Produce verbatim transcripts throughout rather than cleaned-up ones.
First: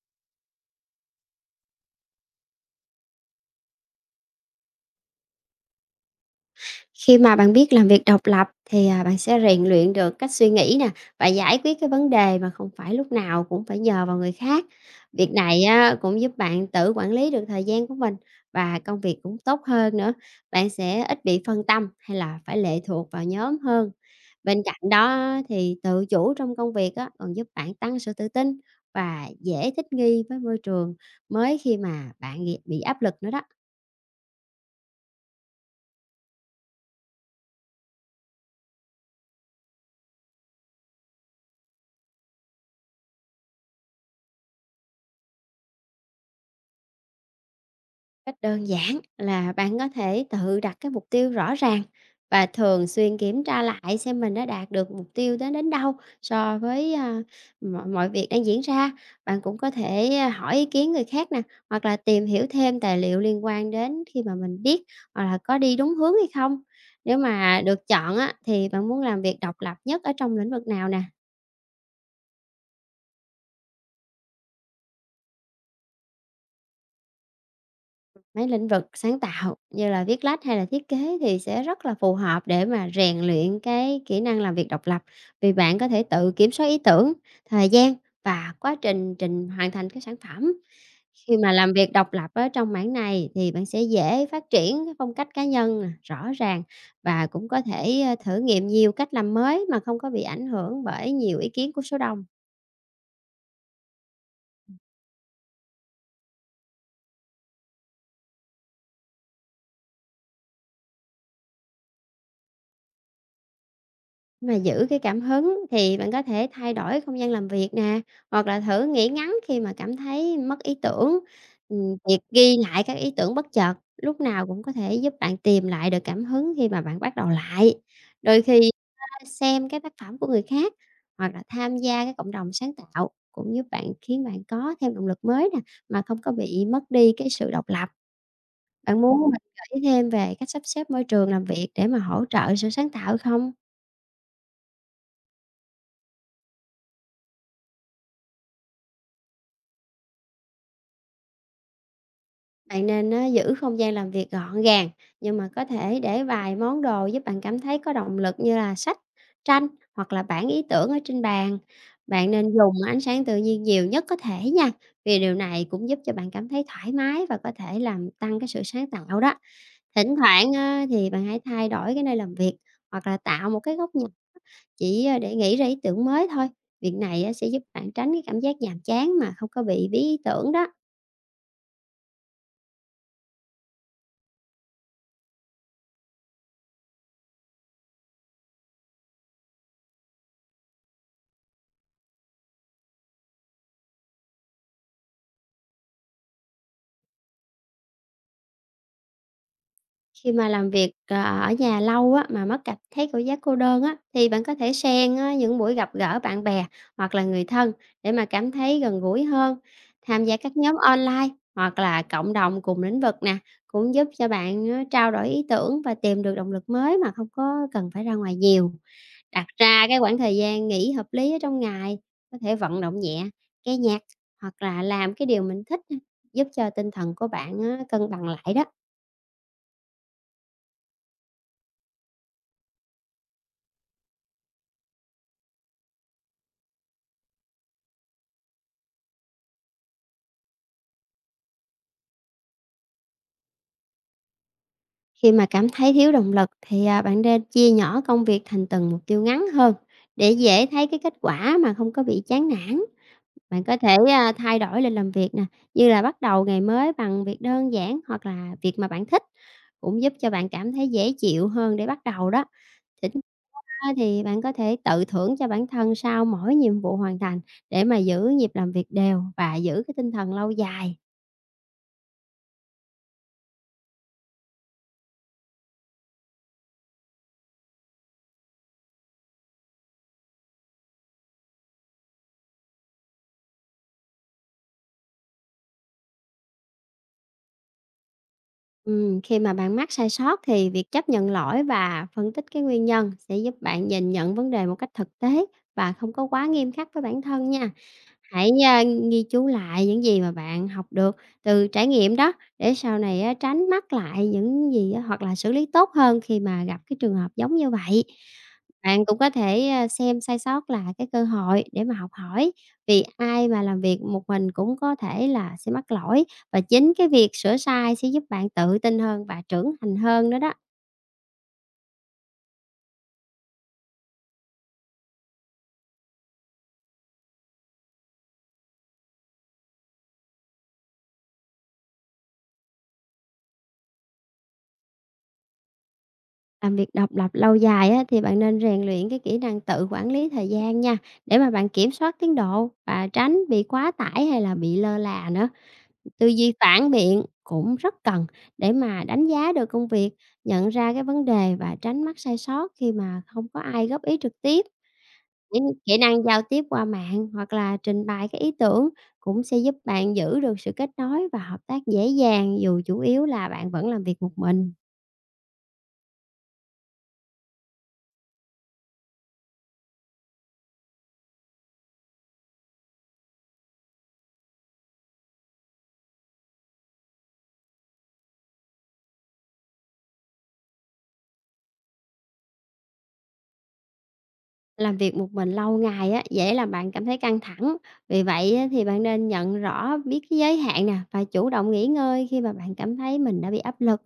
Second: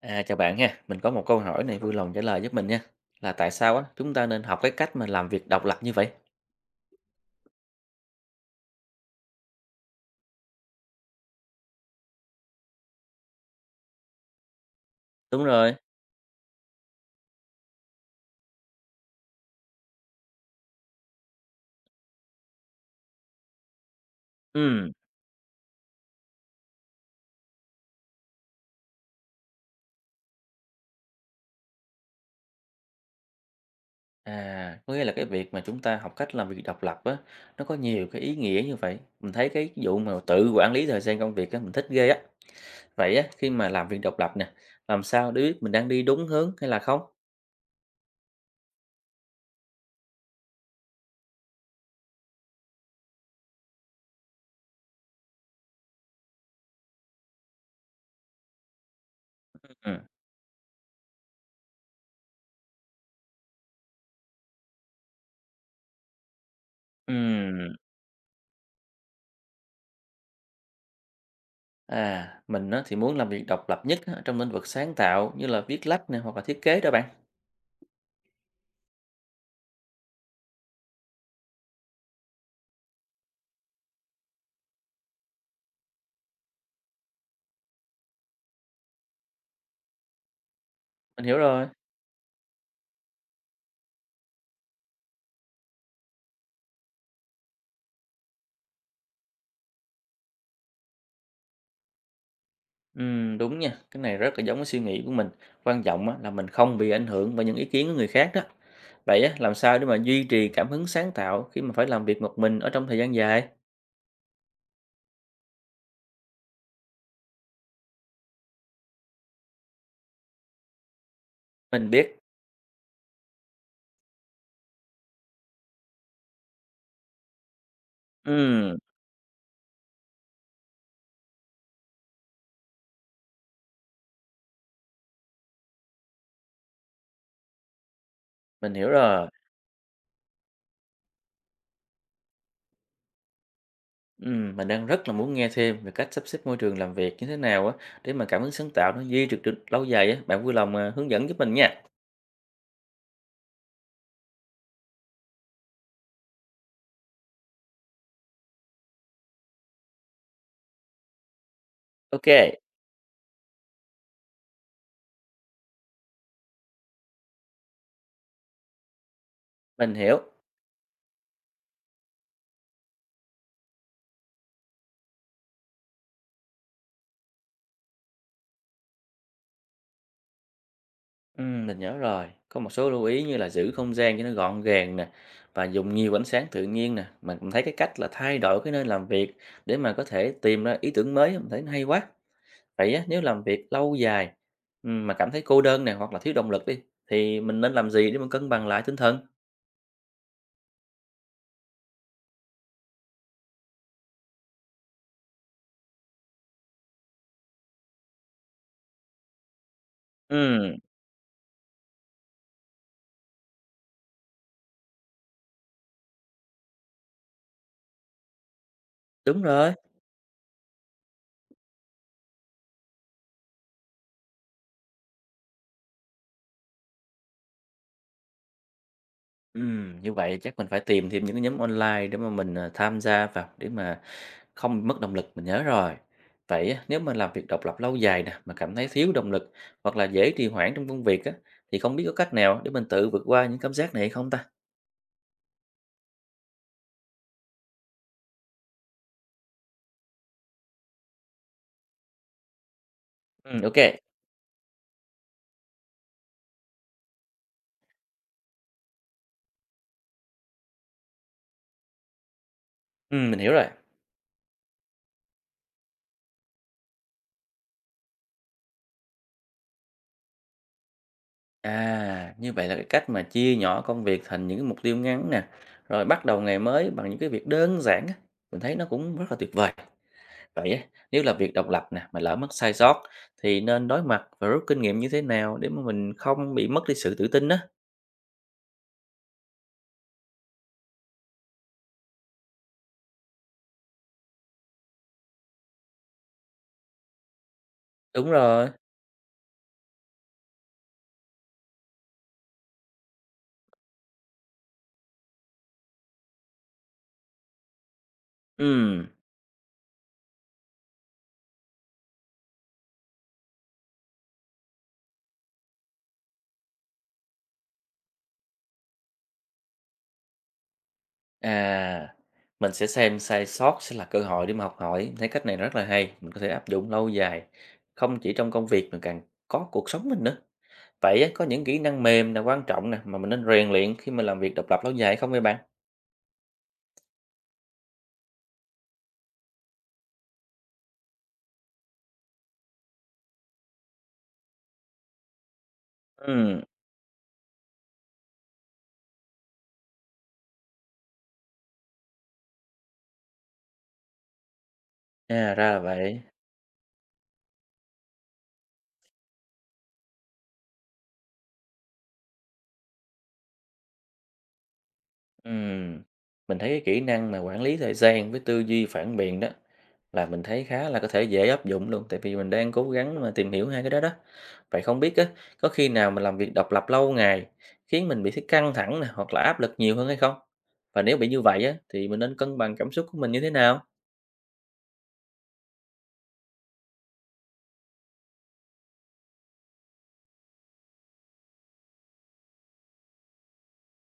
À, chào bạn nha, mình có một câu hỏi này vui lòng trả lời giúp mình nha. Là tại sao á chúng ta nên học cái cách mà làm việc độc lập như vậy? Khi mà bạn biết làm việc độc lập thì, à, bạn sẽ rèn luyện được cách suy nghĩ nè và giải quyết cái vấn đề mà không phải lúc nào cũng phải nhờ vào người khác. Việc Đúng này rồi. á, cũng giúp bạn tự quản lý được thời gian của mình và công việc cũng tốt hơn nữa. Bạn sẽ ít bị phân tâm hay là phải lệ thuộc vào nhóm hơn. Bên cạnh Ừ. đó thì tự chủ trong công việc á, còn giúp bạn tăng sự tự tin và dễ thích nghi với môi trường mới khi mà bạn bị bị áp lực nữa đó. À, có nghĩa là cái việc mà chúng ta học cách làm việc độc lập á, nó có nhiều cái ý nghĩa như vậy. Mình thấy cái vụ mà tự quản lý thời gian công việc á, mình thích ghê á. Vậy á, khi mà làm việc độc lập nè, làm sao để biết mình đang đi đúng hướng hay là không? Cách đơn giản là bạn có thể tự đặt cái mục tiêu rõ ràng và thường xuyên kiểm tra lại xem mình đã đạt được mục tiêu đến đến đâu so với à, mọi, mọi việc đang diễn ra. Bạn cũng có Ừ. thể à, hỏi ý kiến người khác nè, hoặc là tìm hiểu thêm tài liệu liên quan đến khi mà mình biết hoặc là có đi đúng hướng hay không. Nếu mà Ừ. được chọn á, thì bạn muốn làm việc độc lập nhất ở trong lĩnh vực nào nè? À, mình á, thì muốn làm việc độc lập nhất á, trong lĩnh vực sáng tạo như là viết lách nè hoặc là thiết kế đó bạn. Mấy lĩnh vực sáng tạo như là viết lách hay là thiết kế thì sẽ rất là phù hợp để mà rèn luyện cái kỹ năng làm việc độc lập, vì bạn có thể tự kiểm soát ý tưởng, thời gian và quá trình trình hoàn thành cái sản phẩm. Mình Khi hiểu mà rồi. làm việc độc lập ở trong mảng này thì bạn sẽ dễ phát triển cái phong cách cá nhân nè, rõ ràng và cũng có thể ờ, thử nghiệm nhiều cách làm mới mà không có bị ảnh hưởng bởi nhiều ý kiến của số đông. Ừm, đúng nha, cái này rất là giống cái suy nghĩ của mình. Quan trọng á, là mình không bị ảnh hưởng bởi những ý kiến của người khác đó. Vậy á, làm sao để mà duy trì cảm hứng sáng tạo khi mà phải làm việc một mình ở trong thời gian dài? Mà giữ cái cảm hứng thì bạn có thể thay đổi không gian làm việc nè, hoặc là thử nghỉ ngắn khi mà cảm thấy mất ý tưởng. Mình Ừm, biết. việc ghi lại các ý tưởng bất chợt lúc nào cũng có thể giúp bạn tìm lại được cảm hứng khi mà bạn bắt đầu lại. Đôi khi Ừm, á, xem cái tác phẩm của người khác hoặc là tham gia cái cộng đồng sáng tạo cũng giúp bạn khiến bạn có thêm động lực mới nè, mà không có bị mất đi cái sự độc lập. mình hiểu Bạn muốn rồi. mình gợi ý thêm về cách sắp xếp môi trường làm việc để mà hỗ trợ sự sáng tạo không? Ừm, mình đang rất là muốn nghe thêm về cách sắp xếp môi trường làm việc như thế nào á để mà cảm hứng sáng tạo nó duy trì được lâu dài á. Bạn vui lòng à, hướng dẫn giúp mình nha. Bạn nên á, giữ không gian làm việc gọn gàng nhưng mà có thể để vài món đồ giúp bạn cảm thấy có động lực như là sách, tranh hoặc là bản ý tưởng ở trên bàn. Ok, Bạn nên dùng ánh sáng tự nhiên nhiều nhất có thể nha vì điều này cũng giúp cho bạn cảm thấy thoải mái và có thể làm tăng cái sự sáng tạo đó. mình Thỉnh hiểu. thoảng á, thì bạn hãy thay đổi cái nơi làm việc hoặc là tạo một cái góc nhìn chỉ à, để nghĩ ra ý tưởng mới thôi. Việc này á, sẽ giúp bạn tránh cái cảm giác nhàm chán mà không có bị bí ý tưởng đó. Ừm, mình nhớ rồi. Có một số lưu ý như là giữ không gian cho nó gọn gàng nè và dùng nhiều ánh sáng tự nhiên nè. Mình cũng thấy cái cách là thay đổi cái nơi làm việc để mà có thể tìm ra ý tưởng mới, mình thấy nó hay quá. Vậy á, nếu làm việc lâu dài ừm, mà cảm thấy cô đơn nè hoặc là thiếu động lực đi thì mình nên làm gì để mà cân bằng lại tinh thần? Khi mà làm việc, ờ, ở nhà lâu á, mà mất cảm thấy cảm giác cô đơn á, thì bạn có thể xen á, những buổi gặp gỡ bạn bè hoặc là người thân để mà cảm thấy gần gũi hơn. Tham gia các Ừm, nhóm online hoặc là cộng đồng cùng lĩnh vực nè, cũng giúp cho bạn á, trao đổi ý tưởng và tìm được động lực mới mà không có cần phải ra ngoài nhiều. đúng Đặt rồi. ra cái khoảng thời gian nghỉ hợp lý ở trong ngày, có thể vận động nhẹ, nghe nhạc hoặc là làm cái điều mình thích á, giúp cho tinh thần của bạn á, cân bằng lại đó. Ừm, như vậy chắc mình phải tìm thêm những cái nhóm online để mà mình à, tham gia vào để mà không mất động lực, mình nhớ rồi. Vậy á, nếu mà làm việc độc lập lâu dài nè, mà cảm thấy thiếu động lực hoặc là dễ trì hoãn trong công việc á, thì không biết có cách nào để mình tự vượt qua những cảm giác này hay không ta? Khi mà cảm thấy thiếu động lực thì, à, bạn nên chia nhỏ công việc thành từng mục tiêu ngắn hơn để dễ thấy cái kết quả mà không có bị chán nản. Ừ, Bạn ok. có thể, a, thay đổi lịch làm việc nè, như là bắt đầu ngày mới bằng việc đơn giản hoặc là việc mà bạn thích, cũng giúp cho bạn cảm thấy dễ chịu hơn để bắt đầu đó. Thỉnh Ừ, mình hiểu rồi. ra thì bạn có thể tự thưởng cho bản thân sau mỗi nhiệm vụ hoàn thành để mà giữ nhịp làm việc đều và giữ cái tinh thần lâu dài. À, như vậy là cái cách mà chia nhỏ công việc thành những cái mục tiêu ngắn nè, rồi bắt đầu ngày mới bằng những cái việc đơn giản á, mình thấy nó cũng rất là tuyệt vời. Vậy á, nếu là việc độc lập nè, mà lỡ mắc sai sót thì nên đối mặt và rút kinh nghiệm như thế nào để mà mình không bị mất đi sự tự tin á? Ừm, khi mà bạn mắc sai sót thì việc chấp nhận lỗi và phân tích cái nguyên nhân sẽ giúp bạn nhìn nhận vấn đề một cách thực tế và không có quá nghiêm khắc với bản thân nha. Đúng Hãy, rồi. a, ghi chú lại những gì mà bạn học được từ trải nghiệm đó, để sau này á tránh mắc lại những gì á, hoặc là xử lý tốt hơn khi mà gặp cái trường hợp giống như vậy. Bạn Ừ. cũng có thể, a, xem sai sót là cái cơ hội để mà học hỏi, vì ai mà làm việc một mình cũng có thể là sẽ mắc lỗi, và chính cái việc sửa sai sẽ giúp bạn tự tin hơn và trưởng thành hơn nữa đó. À, mình sẽ xem sai sót sẽ là cơ hội để mà học hỏi, thấy cách này rất là hay, mình có thể áp dụng lâu dài, không chỉ trong công việc mà càng có cuộc sống mình nữa. Vậy á, có những kỹ năng mềm là quan trọng nè mà mình nên rèn luyện khi mà làm việc độc lập lâu dài không vậy bạn? Làm việc độc lập lâu dài á, thì bạn nên rèn luyện cái kỹ năng tự quản lý thời gian nha, để mà bạn kiểm soát tiến độ và tránh bị quá tải hay là bị lơ là nữa. Tư duy Ừ, phản biện cũng rất cần để mà đánh giá được công việc, nhận ra cái vấn đề và tránh mắc sai sót khi mà không có ai góp ý trực tiếp. à, Những ra là kỹ vậy. năng giao tiếp qua mạng hoặc là trình bày cái ý tưởng cũng sẽ giúp bạn giữ được sự kết nối và hợp tác dễ dàng dù chủ yếu là bạn vẫn làm việc một mình. Ừm, mình thấy cái kỹ năng mà quản lý thời gian với tư duy phản biện đó là mình thấy khá là có thể dễ áp dụng luôn tại vì mình đang cố gắng mà tìm hiểu hai cái đó đó. Vậy không biết á, có khi nào mình làm việc độc lập lâu ngày khiến mình bị thấy căng thẳng nè hoặc là áp lực nhiều hơn hay không? Và nếu bị như vậy á thì mình nên cân bằng cảm xúc của mình như thế nào? Làm việc một mình lâu ngày á, dễ làm bạn cảm thấy căng thẳng. Vì vậy á, thì bạn nên nhận rõ biết cái giới hạn nè và chủ động nghỉ ngơi khi mà bạn cảm thấy mình đã bị áp lực.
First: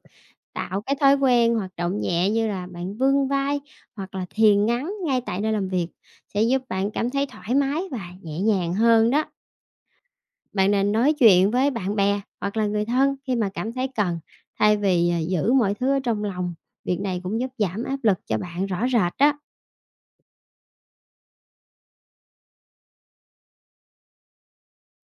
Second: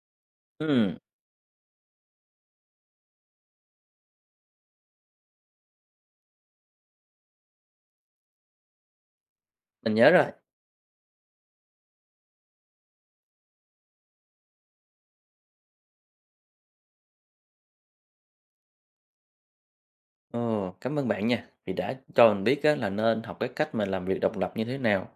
Tạo Ừm, cái thói quen hoạt động nhẹ như là bạn vươn vai hoặc là thiền ngắn ngay tại nơi làm việc sẽ giúp bạn cảm thấy thoải mái và nhẹ nhàng hơn đó. mình nhớ rồi. Bạn nên nói chuyện với bạn bè hoặc là người thân khi mà cảm thấy cần thay vì à, giữ mọi thứ ở trong lòng. Việc này cũng giúp giảm áp lực cho bạn rõ rệt đó. Ồ, cảm ơn bạn nha, vì đã cho mình biết á, là nên học cái cách mà làm việc độc lập như thế nào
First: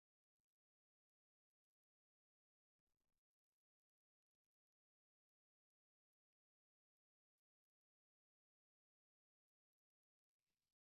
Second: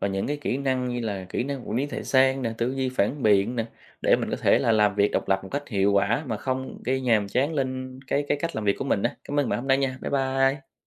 và những cái kỹ năng như là kỹ năng quản lý thời gian nè, tư duy phản biện nè để mình có thể là làm việc độc lập một cách hiệu quả mà không gây nhàm chán lên cái cái cách làm việc của mình á. Cảm ơn bạn hôm nay nha. Bye bye.